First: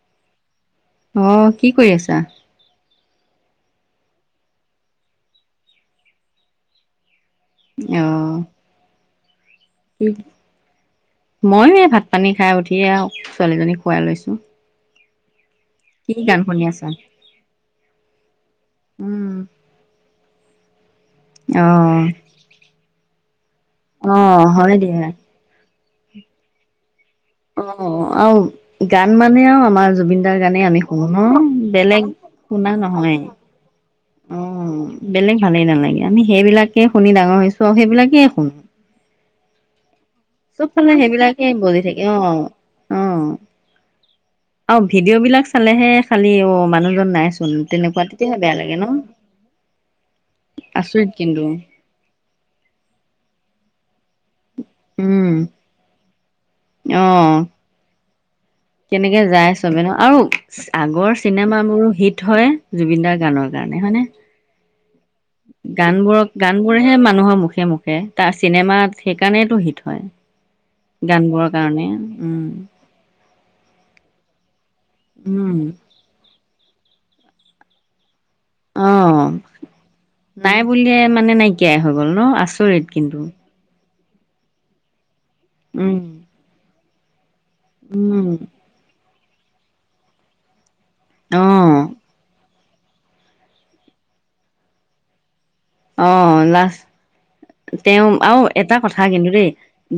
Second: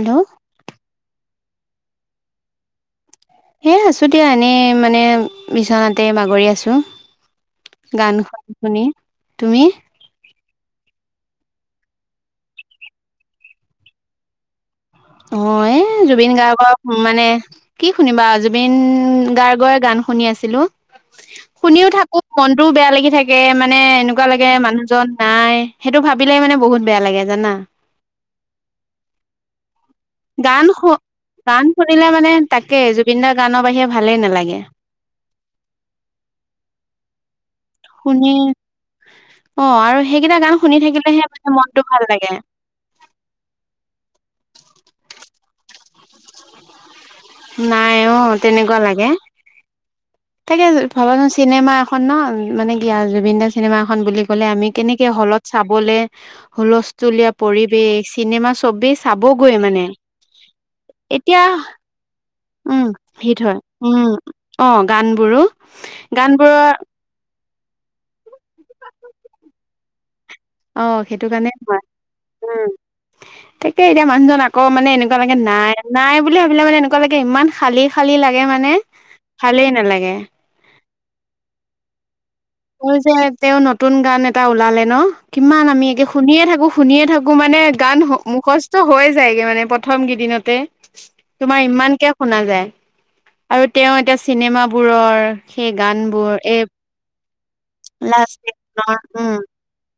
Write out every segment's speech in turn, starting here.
Hello অ', কি কৰি আছা? এ, আছো দিয়া, এনেই মানে বিচনাতে বাগৰি আছো। গান শুনি, শুনি। তুমি? মই এই ভাত পানী খাই উঠিয়ে আৰু ছোৱালীজনীক খুৱাই লৈছো। অঁ এ এ, কি জুবিন গান শুনি গাৰ্গক আছা? মানে, কি শুনিবা জুবিন উম, গাৰ্গই গান শুনি আছিলো। শুনিও অ', থাকো, মনটোও বেয়া লাগি থাকে, মানে এনেকুৱা অ', লাগে হয় দিয়া। মানুহজন নাই। সেইটো ভাবিলে মানে বহুত বেয়া লাগে জানা। অ', আৰু গান মানে আৰু আমাৰ জুবিন- দাৰ গানেই গান আমি শু, শুনো ন' গান বেলেগ শুনিলে মানে শুনা তাকেই, নহয়। জুবিনদাৰ গানৰ বাহিৰে ভালেই নালাগে। অ', বেলেগ ভালেই নালাগে, আমি সেইবিলাকে শুনি ডাঙৰ হৈছো আৰু সেইবিলাকেই শুনি শুনো। অ আৰু সেইকেইটা গান শুনি চবফালে থাকিলেহে সেইবিলাকে মানে মনটো বজি ভাল থাকে অ'। লাগে অ', আৰু ভিডিঅ'বিলাক চালেহে খালি অ' মানুহ অ নাই চোন তেনেকুৱা তেতিয়াহে বেয়া লাগে। কোৱা ন' লাগে তাকে আচৰিত ভগবানৰ কিন্তু। চিনেমা খন ন মানে কি আ জুবিন দাৰ চিনেমাখন বুলি ক'লে আমি কেনেকে উম হলত চাবলে হুলস্থুলিয়া অ', পৰিবেশ চিনেমা সবে কেনেকে যায় চাবগৈ চবে মানে এতিয়া হীট হয়। উম জুবিন দাৰ হিট গানৰ হয়, কাৰণে হয়নে? উম অ গানবোৰো, গানবোৰৰ হে মানুহৰ মুখে মুখে তাৰ চিনেমাত সেইকাৰণেইটো হিট হয়। অ সেইটো গানবোৰৰ হয় কাৰণে উম। তাকে এতিয়া মানুহজন আকৌ মানে এনেকুৱা লাগে উম। নাই নাই বুলি ভাবিলে মানে এনেকুৱা লাগে ইমান খালি খালি লাগে মানে অ', ভালেই নালাগে। নাই বুলিয়ে মানে নাইকিয়াই হৈ গ'ল ন আছ কোয় যে তেওঁ নতুন গান এটা ওলালে ন, কিমান আমি উম, একে শুনিয়ে থাকো শুনিয়ে থাকো মানে গান হ উম, মুখস্থ হৈ যায়গে মানে প্রথম কেইদিনতে। তোমাৰ অ', ইমানকে শুনা যায় আৰু তেওঁ এতিয়া চিনেমাবোৰৰ সেই গানবোৰ অ', এই লাষ্ট তেওঁ আৰু লাষ্ট এটা কথা কিন্তু উম দেই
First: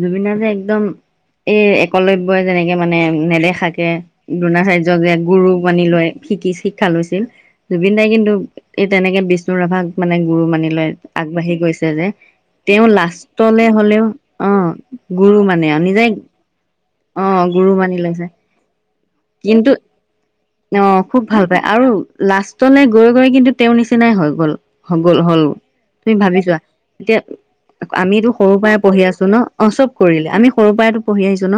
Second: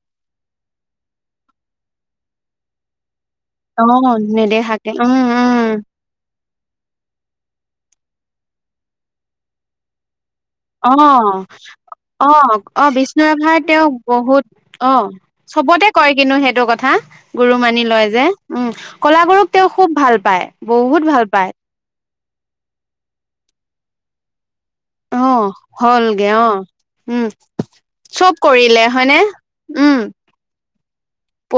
জুবিনৰ যে একদম এই একলব্যই যেনেকে মানে নেদেখ থাকে, অ নেদেখাকে দ্ৰোনাচাৰ্য যে উম গুৰু উম মানি লয়। শিকিচ শিক্ষা লৈছিল, জুবিন দাই কিন্তু এই তেনেকে বিষ্ণু ৰাভাক মানে গুৰু মানে লে অ আগবাঢ়ি গৈছে যে অ অ তেওঁ বিষ্ণু ৰাভাৰ লাষ্টলে তেওঁক হলেও বহুত অ। অ গুৰু মানে আৰু চবতে নিজে কয় কিন্তু সেইটো কথা। গুৰু মানি লয় যে, উম কলা গুৰুক তেওঁ কিন্তু খুব ভাল পায়। অ বহুত খুব ভাল পায় পাই আৰু লাষ্টলৈ গৈ গৈ কিন্তু তেওঁৰ নিচিনাই হৈ গ'ল। হবল অ হল, তুমি হলগে অ ভাবিছোৱা এতিয়া উম আমিতো চব সৰুৰ পৰাই কৰিলে পঢ়ি হয়নে? আছো ন, অ চব উম, কৰিলে আমি সৰু পৰাইটো ন পঢ়ি আহিছো ন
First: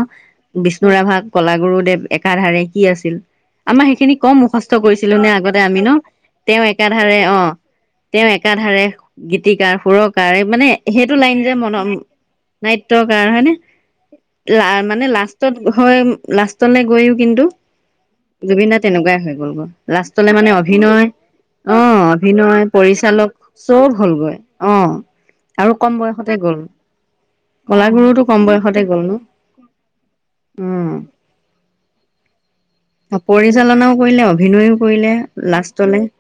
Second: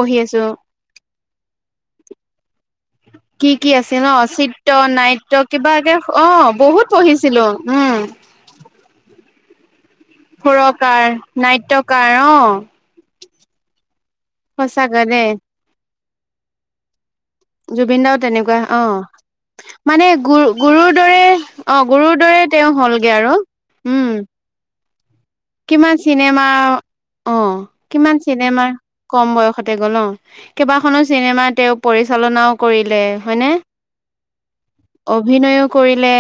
বিছ [unintelligible] কলাগুৰুদেৱ এধাৰে কি আছিল? কি কি আমাৰ আছিল ন সেইখিনি কম চিত্ৰ, মুখস্থ কৰিছিলো নে নাট্য আগতে আমি ন, কিবাকে অ' তেওঁ বহুত একাধাৰে অ পঢ়িছিলো উম। তেওঁ এ কাধাৰে গীতিকাৰ সুৰক কাৰে মানে সুৰকাৰ, সেইটো লাইন যে মন নাট্যকাৰ অ' নাট্যকাৰ হয় নে? লা সঁচাকে মানে দেই। লাষ্টত হয় লাষ্টলৈ গৈও কিন্তু জুবিন দা তেনেকুৱা জুবিন দা তেনেকুৱাই হৈ গ'লগৈ অ মানে লাষ্টলে গু গুৰুৰ অভিনয় দৰে অ গুৰুৰ দৰে অভিনয় তেওঁ হলগে পৰিচালক আৰু। চব উম, হ'লগৈ অহ। কিমান চিনেমা অ কিমান কলাগুৰুতো কম চিনেমা বয়সতে গ'ল ন কম বয়সতে গ'ল অ উম কেইবাখনো চিনেমা তেওঁক পৰিচালনাও কৰিলে হয়নে? পৰিচালনাও কৰিলে অভিনয়ো কৰিলে অভিনয়ও লাষ্টলে কৰিলে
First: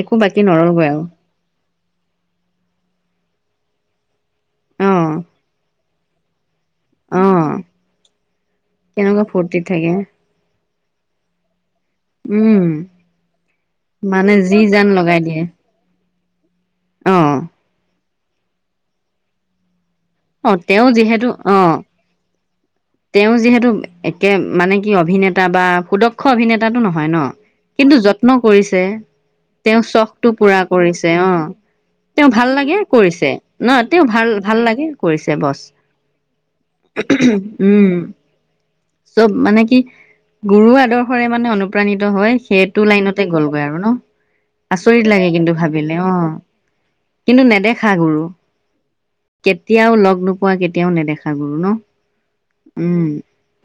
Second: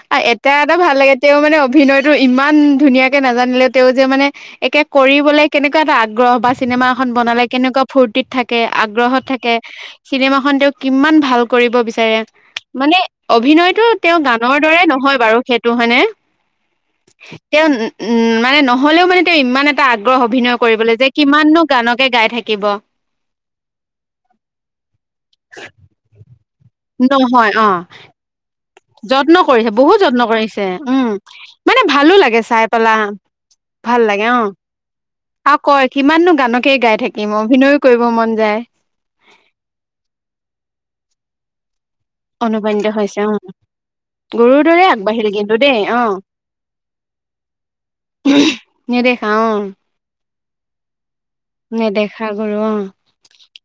একো আ বাকী এটা এটা নৰলগৈ ভাল আৰু লাগে। তেওঁ মানে অভিনয়টো ইমান ধুনীয়াকে নাজানিলে তেওঁ যে মানে একে অ কৰিবলৈ কেনে কা এটা আগ্ৰহ বা চিনেমা এখন অ বনালে কেনেকুৱা ফূৰ্তিত থাকে, আগ্ৰহত কেনেকুৱা থাকে ফূৰ্তিত চিনেমাখন তেওঁ কিমান ভাল কৰিব বিচাৰে। উম মানে অভিনয়টো তেওঁ মানে গানৰ যি দৰে জান নহয় লগাই বাৰু দিয়ে হে টো হয় নে? অ তেওঁ উ মানে নহ'লেও মানে তেওঁ ইমান এ টা আগ্ৰহ অ অভিনয় তেওঁ কৰিবলৈ যে যিহেতু কিমাননো অ গানকে গাই থাকিব। তেওঁ যিহেতু একে মানে কি অভিনেতা বা সুদক- ক্ষ অভিনেতাটো নহয় ন। কিন্তু য- যত্ন কৰিছে, যত্ন কৰিছে তেওঁৰ বহুত যত্ন চখটো পুৰা উম কৰিছে অঁ, মানে ভালো তেওঁ ভাল চাই লাগে পেলা কৰিছে। ন তেওঁ লাগে ভাল অ ভাল লাগে। কৰিছে আৰু বছ কয় কিমাননো গানকেই গাই থাকিম, অভিনয়ো উম কৰিব মন যায়। চব মানে কি গুৰুৰ আদৰ্শৰে মানে অনু- অনুপ্ৰাণিত হৈ, সেইটো অনুপ্ৰাণিত হৈছে লাইনতে অ গ'লগৈ আৰু ন। গৰুৰ দৰে আচৰিত আগবাঢ়িল লাগে কিন্তু দেই ভাবিলে অ অঁ, কিন্তু নেদেখা গুৰু। নেদেখা অঁ। কেতিয়াও লগ নোপোৱা, কেতিয়াও নেদেখা। গুৰু ন নেদেখা গুৰু অঁ। উম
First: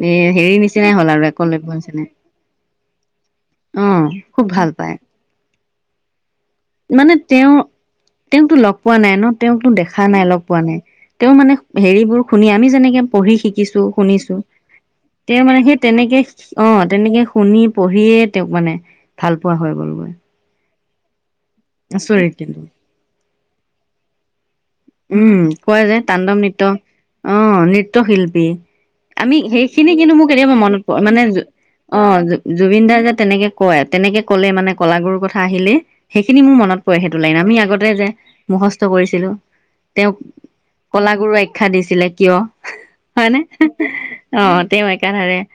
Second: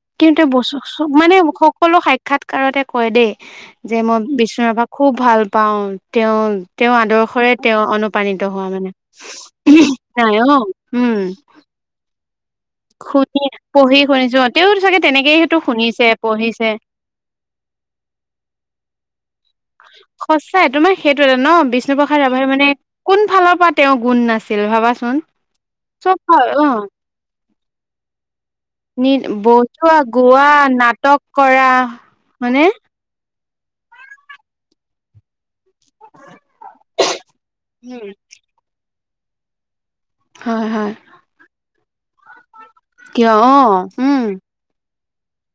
এ কিন্তু হেৰি ব নিচিনাই হ'ল আৰু মানে একলব্য সকলো নিচিনাই সাক্ষাৎকাৰতে কয় দেই অ যে, মই খুব বিষ্ণু ভাল ৰাভাক- পায় খুব ভাল পাওঁ, তেওঁ- তেওঁ আদৰ্শৰে তেওঁ অনুপ্ৰাণিত তেওঁকতো হোৱা লগ মানে পোৱা নাই ন তেওঁকতো নাই অঁ, উম। হেৰি বোৰ শুনি আমি যেনেকে- পঢ়ি শুনি শিকিছো, পঢ়ি শুনিছো। অ, তেওঁ চাগে তেনেকেই তেওঁ সেইটো মানে সেই শুনিছে তেনেকে পঢ়িছে অঁ, তেনেকে- শুনি, পঢ়িয়ে তেওঁক মানে ভাল পোৱা হয়। সঁচাই, তোমাৰ সেইটো এটা ন বিষ্ণুপ্ৰসাদ আচৰিত ৰাভাৰ কিন্তু মানে- কোন ফালৰ পৰা তেওঁ গুণ নাছিল, ভাবাচোন। উম, কয় যে চব তাণ্ডৱ হয় নৃত্য। অ অঁ, নৃত্য শিল্পী। নি আমি সেইখিনি বজোৱা কিন্তু মোক গোৱা কেতিয়াবা মনত পৰে নাটক মানে কৰা অঁ, হয়নে জুবিন দা যে তেনেকে- কয়। তেনেকে ক'লে মানে কলাাগুৰুৰ কথা আহিলে, সেইখিনি মোৰ মনত পৰে। সেইটো লাইন আমি আগতে যে- মুখস্থ কৰিছিলোঁ। তেওঁক হয় হয় কলাগুৰু আখ্যা দিছিলে কিয়, কিয় হয়নে অ উম অঁ। তেওঁ একাধাৰে-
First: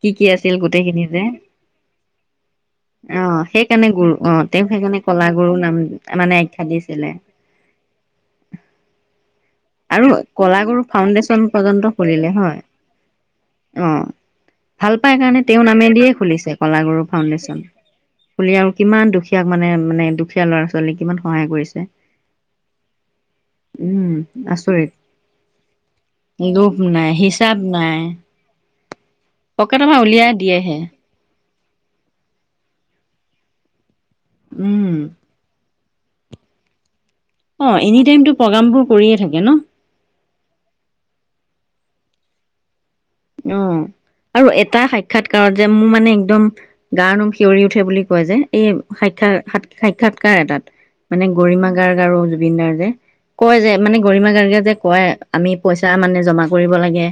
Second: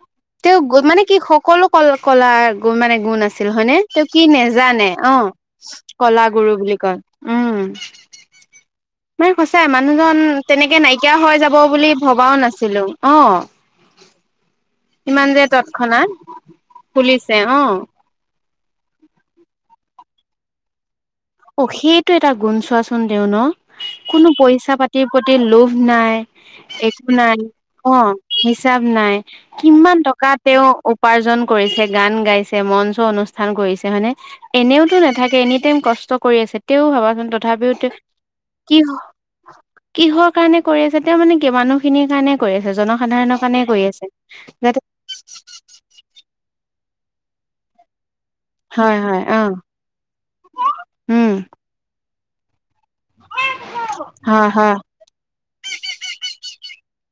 কি কি আছিল তেওঁ মানে গোটেইখিনি কি যে। অঁ, সকলো কল কলাৰ মানে গুণ আছিল হয়নে সেইকাৰণে তেওঁ গুৰু। কি অঁ, তেওঁ নেজানে সেইকাৰণে- অ কলাগুৰু নাম কলা মানে গুৰু আখ্যা বুলি কয় দিছিলে। উম মানে সঁচাই আৰু মানুহজন তেনেকে কলাগুৰু নাইকিয়া হৈ ফাউণ্ডেশ্যন যাব বুলি ভবাও নাছিলো অঁ। অঁ, ভাল পাই কাৰণে তেওঁ তৎক্ষণাত নামেদিয়ে খুলিছে কলাগুৰু খুলিছে অ ফাউণ্ডেশ্যন। খুলি আৰু কিমান দুখীয়া মানে মানে দুখীয়া ল'ৰা- ছোৱালীক কিমান সহায় কৰে। অঁ, সেইটো এটা গুণ চোৱাচোন। তেওঁ ন উম কোনো- পইচা আচৰিত পাতিৰ প্ৰতি লোভ নাই, লোভ - একো নাই হিচাপ নাই অঁ, হিচাপ নাই, পকেটৰ কিমান পৰা টকা উলিয়াই তেওঁ- দিয়েহে উপাৰ্জন কৰিছে, গান গাইছে, মঞ্চ অনুষ্ঠান কৰিছে, হয়নে? উম এনেওতো নাথাকে, এনি টাইম কষ্ট কৰি আছে। তেও ভাবাচোন ত- অঁ, এনি টাইমতটো প্ৰগ্ৰাম বোৰ কৰিয়ে থাকে ন। কিহৰ কাৰণে কৰি আছে, তেওঁ মানে কি মানুহ খিনিৰ কাৰণে কৰি আছে, জন- সাধাৰণৰ কাৰণে কৰি আছে। যাতে- সাক্ষাৎকাৰ যে মোৰ মানে একদম গা নোম শিঞৰি উঠে বুলি কয় যে। এই হয় হয় অ সাক্ষাৎ সাক্ষাৎকাৰ এটাত মানে উম গৰিমা গাৰ্গ আৰু জুবিন গাৰ্গে - কয় যে মানে গৰিমা হয় গাৰ্গীয়ে হয় যে কয় আমি পইচা মানে জমা কৰিব লাগে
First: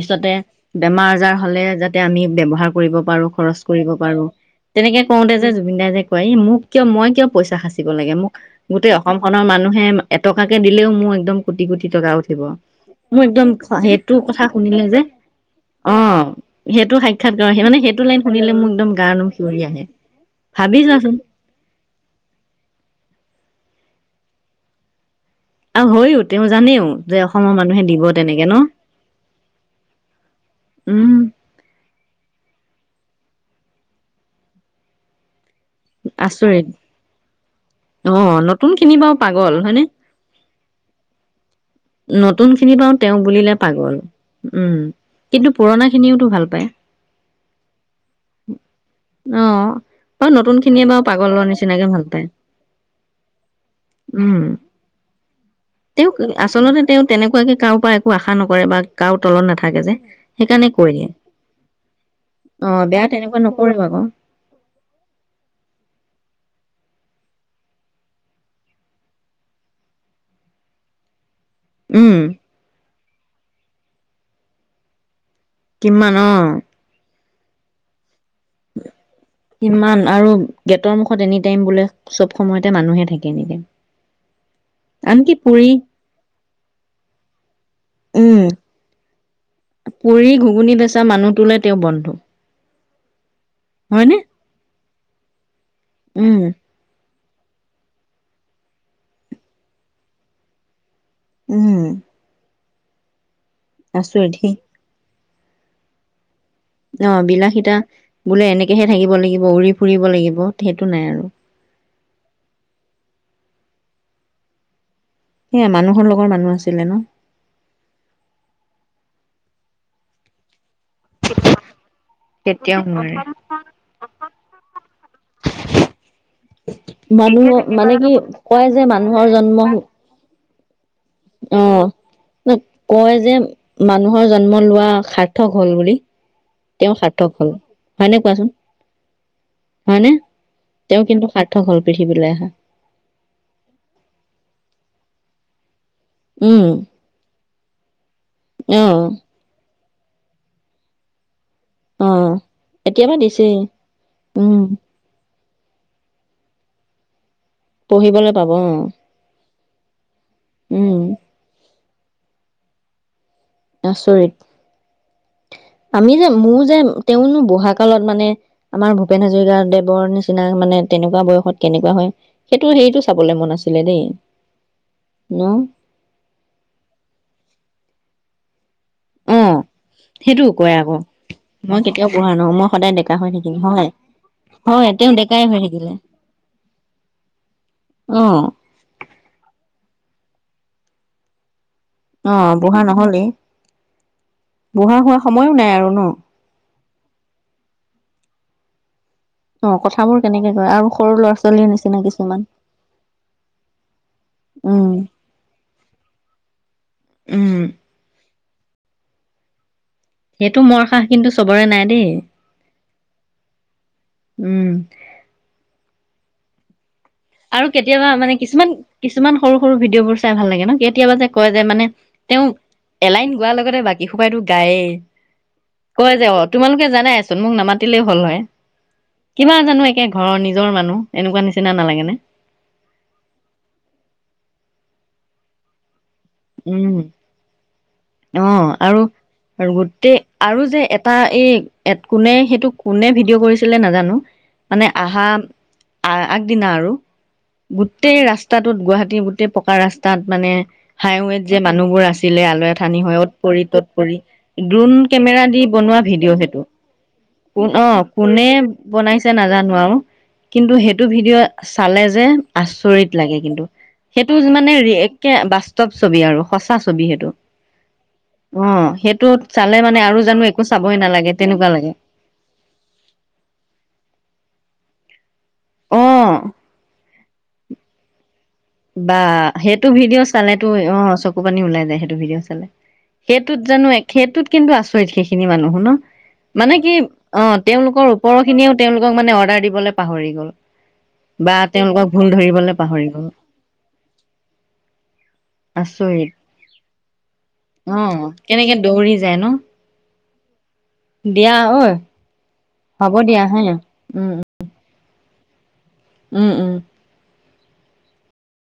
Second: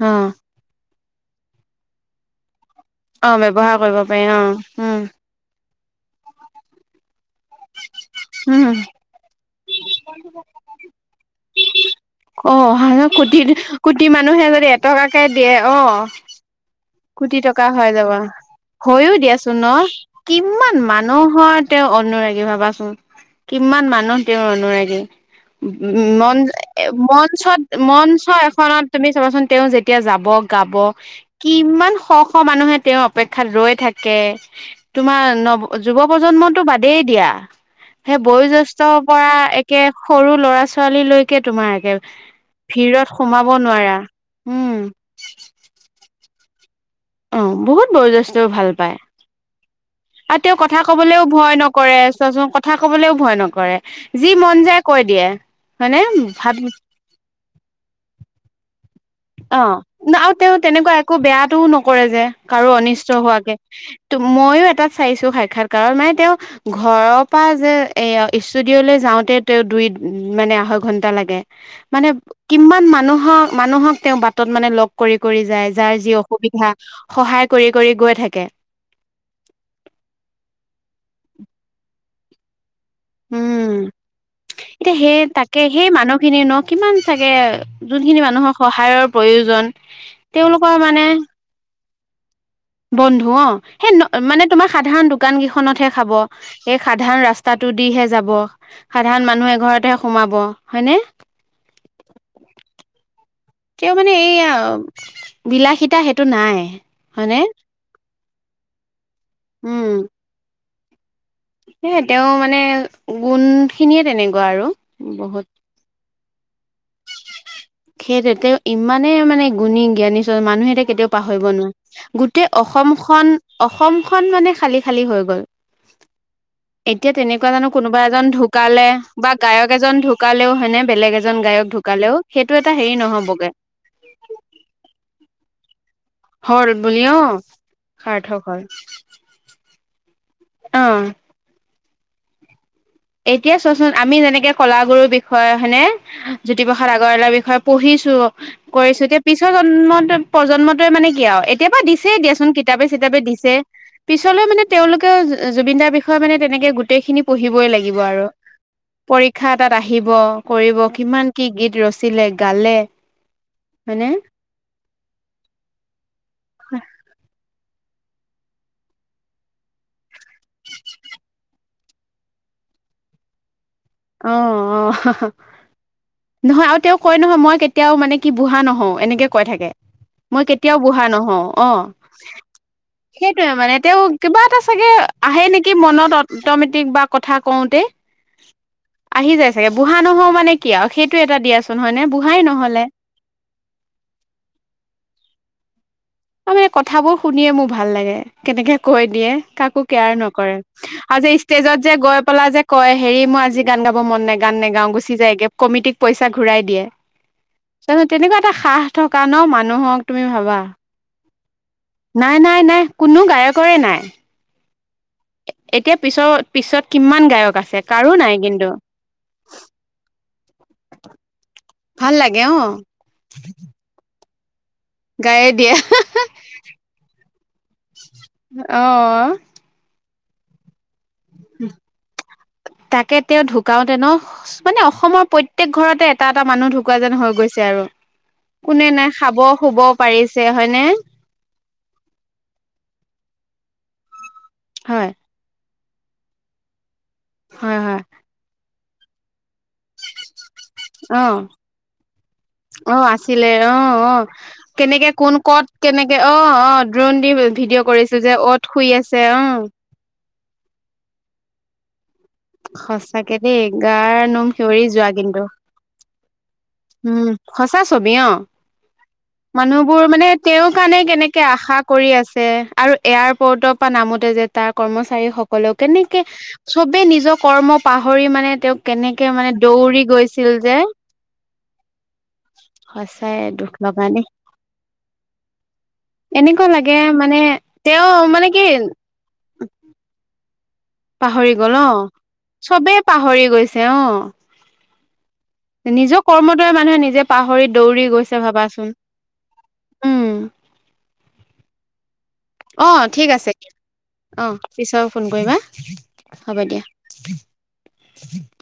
অ বেমাৰ আজাৰ হলে যাতে আমি ব্যৱহাৰ- কৰিব পাৰো, অ খৰচ ব্যৱহাৰ কৰিব পাৰি পাৰোঁ। অ উম তেনেকে কওঁতে যে জুবিন দাৰ যে কয়, মোক কিয়, মই কিয়- পইচা সাচিব লাগে। মোক উম গোটেই অসম খনৰ মানুহে এটকাকে দিলেও মোৰ একদম কোটি কোটি টকা উঠি- অ মানুহে কোটি কোটি কথা মানুহে যদি শুনিলে যে এটকাকে দিয়ে অ। সেইটো সাক্ষাৎ কোটি কৰে সেই টকা মানে হৈ সেইটো যাব, লাইন শুনিলে মোৰ একদম গাৰ হৈয়ো নোম দিয়াচোন শিউৰি আহে ন কিমান ভাবি চোৱাচোন মানুহৰ তেওঁৰ অনুৰাগী ভাবাচোন? কিমান মানুহ তেওঁৰ অনুৰাগী? উ আৰু হয়ও মন তেওঁ এ জানেও যে অসমৰ মঞ্চত মানুহে দিব মঞ্চ তেনেকে ন এখনত তুমি চাবাচোন তেওঁ যেত তিয়া যাব গাব উম কিমান শ শ মানুহে তেওঁৰ অপেক্ষাত ৰৈ থাকে, তোমাৰ ন অ যুৱ প্ৰজন্মটো আচৰিত বাদেই দিয়া অ সেই নতুন বয়োজ্যেষ্ঠৰ খিনি বাৰু পৰা পাগল একে হয়নে সৰু ল'ৰা ছোৱালী লৈকে তোমাৰ একে নতুনখিনি বাৰু ভিৰত তেওঁ সোমাব বুলিলে পাগল নোৱাৰা উম কিন্তু পুৰণাখিনিওতো ভাল পায়। অ বহুত বয়োজ্যেষ্ঠও ভাল পায়। অহ। আৰু তেওঁ কথা কবলৈও ভয় নকৰে, ভাল পায় চোৱাচোন কথা কবলৈও ভয় নকৰে। যি উম মন যায় কৈ দিয়ে হয়নে? তেওঁক ভা আচলতে তেওঁ তেনেকুৱাকে কাৰো পৰা একো আশা নকৰে বা কাৰো তলত অ, নাথাকে যে না আৰু তেওঁ সেইকাৰণে কৈ তেনেকুৱা দিয়ে একো বেয়াটোও নকৰে যে অ কাৰো বেয়া অনিষ্ট তেনেকুৱা হোৱাকে নকৰিব আকৌ তো ময়ো এটাত চাইছো সাক্ষাৎকাৰত মানে তেওঁ ঘৰৰ পৰা যে এই ষ্টুডিঅ'লৈ যাওঁতে তেওঁ দুই মানে আঢ়ৈ ঘন্টা লাগে। মানে উম কিমান মানুহক মানুহক তেওঁ বাটত মানে লগ কৰি কৰি যায় যাৰ যি কিমান অ অসুবিধা সহায় কৰি কৰি গৈ থাকে। ইমান আৰু গেটৰ মুখত এনি টাইম বোলে চব সময়তে মানুহে থাকে এনি টাইম। [inaudible] তে সেই তাকে পুৰি সেই মানুহখিনিৰ ন কিমান চাগে যোনখিনি উম মানুহৰ সহায়ৰ প্ৰয়োজন পুৰি, তেওঁলোকৰ ঘুগুনি বেচা মানে মানুহটোলৈ তেওঁ বন্ধু। বন্ধু অ সেই হয়নে ন মানে তোমাৰ সাধাৰণ দোকান কেইখনতহে খাব। উম সেই সাধাৰণ ৰাস্তাটো দিহে যাব, সাধাৰণ মানুহ এঘৰতহে সোমাব হয় নে? উম। তেওঁৰ মানে আচৰিত সি এইয়া বিলাসীতা সেইটো নাই। অ হয়নে বিলাসীতা বোলে এনেকেহে থাকিব লাগিব, উৰি উম ফুৰিব লাগিব সেইটো নাই আৰু। সেইয়ে তেওঁৰ মানে গুণখিনিয়ে তেনেকুৱা আৰু বহুত। এয়া মানুহৰ লগৰ মানুহ আছিলে ন? সেইটোৱে তেওঁ ইমানে মানে গুণী জ্ঞানী চ মানুহে তেওঁক কেতিয়াও পাহৰিব নোৱাৰে। গোটেই কেতিয়াও নোৱাৰে অসমখন, অসমখন মানে খালী খালী হৈ গ'ল। এতিয়া মানুহ তেনেকুৱা জানো মানে কোনোবা কি এজন কয় যে ঢুকালে মানুহৰ বা জন্ম গায়ক এজন ঢু কালেও হয় নে বেলেগ এজন অ গায়ক ঢুকালেও সেইটো এটা [unintelligible] হেৰি কয় যে নহ'বগে মানুহৰ জন্ম লোৱা সাৰ্থক হ'ল বুলি হ'ল তেওঁ বুলি অ সাৰ্থক হ'ল হয় নে কোৱাচোন? হয় নে অ তেওঁৰ কিন্তু সাৰ্থক হ'ল পৃথিবীলৈ আহা। এতিয়া চোৱাচোন আমি যেনেকে কলা গুৰুৰ বিষয়ে হয় নে উম জ্যোতিপ্ৰসাদ আ গৰৱালাৰ বিষয়ে পঢ়িছো অ কৰিছো এতিয়া পিছৰ জন্মত প্ৰজন্মটোৱে মানে কি আৰু এত তিয়াৰ পৰা অ দিছে দিয়াচোন কিতাপে - এতিয়াবা চিতাপে দিছে, দিছেই পিছলৈ উম মানে তেওঁলোকে তো জু জুবিনদাৰ বিষয়ে মানে তেনেকে গোটেইখিনি পঢ়িবই লাগিব আৰু। পঢ়িবলৈ পাব অ পৰীক্ষা এটাত আহিব কৰিব উম কিমান কি গীত ৰচিলে গালে হয়নে আচৰিত, আমি যে মোৰ যে তেওঁনো বুঢ়া কালত মানে আমাৰ ভূপেন হাজৰিকাদেৱৰ নিচিনা মানে তেনেকুৱা বয়সত কেনেকুৱা হয়? সেইটো হেৰিটো চাবলৈ মন আছিলে দেই। অ অ হ হ। ন নহয় আৰু তেওঁ কয় নহয় মই কেতিয়াও মানে কি বুঢ়া নহওঁ এনেকে অ কৈ থাকে। মই সেইটো কয় কেতিয়াও আকৌ বুঢ়া নহওঁ অ, মই কেতিয়াও বুঢ়া নহওঁ মই সদায় ডেকা হৈ সেইটোৱে থাকিম মানে হয় তেওঁ কিবা এটা হয় চাগে তেওঁ ডেকাই আহে হৈ নেকি থাকিলে মনত অট মেটিক বা কথা কওঁতে অ। আহি যায় চাগে, বুঢ়া নহওঁ মানে কি আৰু সেইটো এটা দিয়াচ অ বুঢ়া নহ'লেই, বুঢ়া হোৱা সময়ো নাই আৰু ন? আ মানে কথাবোৰ শুনিয়ে মোৰ ভাল লাগে কেনেকে কৈ দিয়ে। অ কাকো কথাবোৰ কেয়াৰ কেনেকে নকৰে কয় সৰু আৰু ল'ৰা যে ছোৱালীৰ ষ্টেজত নিচিনা যে গৈ কিছুমান পেলাই যে কয় হেৰি মই আজি গান গাব মন নাই, গান উম। নেগাও, গুচি যায় গে কমিটিক পইচা ঘূৰাই দিয়ে। উম। তাৰপিছত তেনেকুৱা এটা সাহ থকা ন মানুহক তুমি ভাবা সেইটো মৰ সাহ কিন্তু চবৰে নাই দেই নাই নাই নাই কোনো গায়কৰে নাই। উম। এ এতিয়া পিছত পিছত কিমান গায়ক আৰু আছে কেতিয়াবা কাৰো নাই মানে কিন্তু কিছুমান কিছুমান সৰু সৰু ভিডিঅ'বোৰ চাই ভাল লাগে ন, কেতিয়াবা যে কয় যে মানে ভাল লাগে তেওঁ অঁ। এলাইন গোৱাৰ লগতে বাকীসোপাই তো গায়েই। গায়ে দিয়া। কয় যে অ তোমালোকে জানাইচোন মোক নামাতিলেই হ'ল হয়। অ'। কিবা জানো একে ঘৰৰ নিজৰ মানুহ, এনেকুৱা নিচিনা নালাগেনে? তাকে তেওঁ ঢুকাওতে ন মানে অসমৰ প্ৰত্যেক ঘৰতে টা এটা মানুহ ঢুকুৱা উম। যেন হৈ গৈছে আৰু। অ কোনে আৰু নাই খাব আৰু শুব গোটেই পাৰিছে আৰু যে হয়নে? এটা এই এত কোনে সেইটো কোনে ভিডিঅ' কৰিছিলে নাজানো, মানে হয়, আহা আ আগদিনা আৰু, হয়, হয়, গোটেই ৰাস্তাটোত গুৱাহাটীৰ গোটেই পকা ৰাস্তাত মানে অ', হাইৱেত যে মানুহবোৰ আছিলে আলয় অঠানি হৈ 'অ ত আছিলে পৰি ত'ত অ', পৰি, অ'। ড্ৰোন কেনেকে কোন কেমেৰা দি ক'ত বনোৱা কেনেকে ভিডিঅ' অ', সেইটো। অ', দ্ৰোণ দি কোন ভিডিঅ' অ কৰিছিল যে কোনে অত শুই আছে বনাইছে অ'। নাজানো আৰু কিন্তু সেইটো ভিডিঅ' চালে যে আচৰিত সঁচাকে লাগে দেই কিন্তু গাৰ সেইটো নোম মানে শিয়ৰি যোৱা একে কিন্তু বাস্তৱ ছবি আৰু। সঁচা ছবি উম, সেইটো। সঁচা ছবি অ সেইটোত চালে মানে আৰু জানো একো চাবই নালাগে কে তেনেকুৱা আশা লাগে। কৰি আছে আৰু এয়াৰপৰ্টৰপৰা নামোতে যে তাৰ কৰ্মচাৰীস ক'লেও কেনেকে চবে নিজৰ কৰ্ম পাহৰি মানে তেওঁক বা কেনেকে মানে সেইটো দৌৰি ভিডিঅ' গৈছিল চালেতো যে অ চকু পানী ওলাই যায় সেইটো ভিডিঅ' চালে, সঁচাই সেইটোত দুখ জানো লগা দেই সেইটোত কিন্তু আচৰিত সেইখিনি মানুহো ন? এনেকুৱা মানে লাগে কি মানে অ' তেওঁলোকৰ তেওঁ মানে কি ওপৰখিনিও তেওঁলোকক মানে অৰ্ডাৰ দিবলৈ পাহৰি গ'ল। পাহৰি বা গল অ', তেওঁলোকক ভুল ধৰিবলৈ চবে গ'ল পাহৰি গৈছে অ। নিজৰ আচৰিত কৰ্মৰ দৰে মানুহে নিজে পাহৰি দৌৰি অ'। গৈছে কেনেকে ভাবাচোন! দৌৰি যায় ন উম দিয়া অ। অ ঠিক আছে দিয়া, উম, উম, অ। পিছত ফোন কৰিবা, উম, হ'ব উম। দিয়া।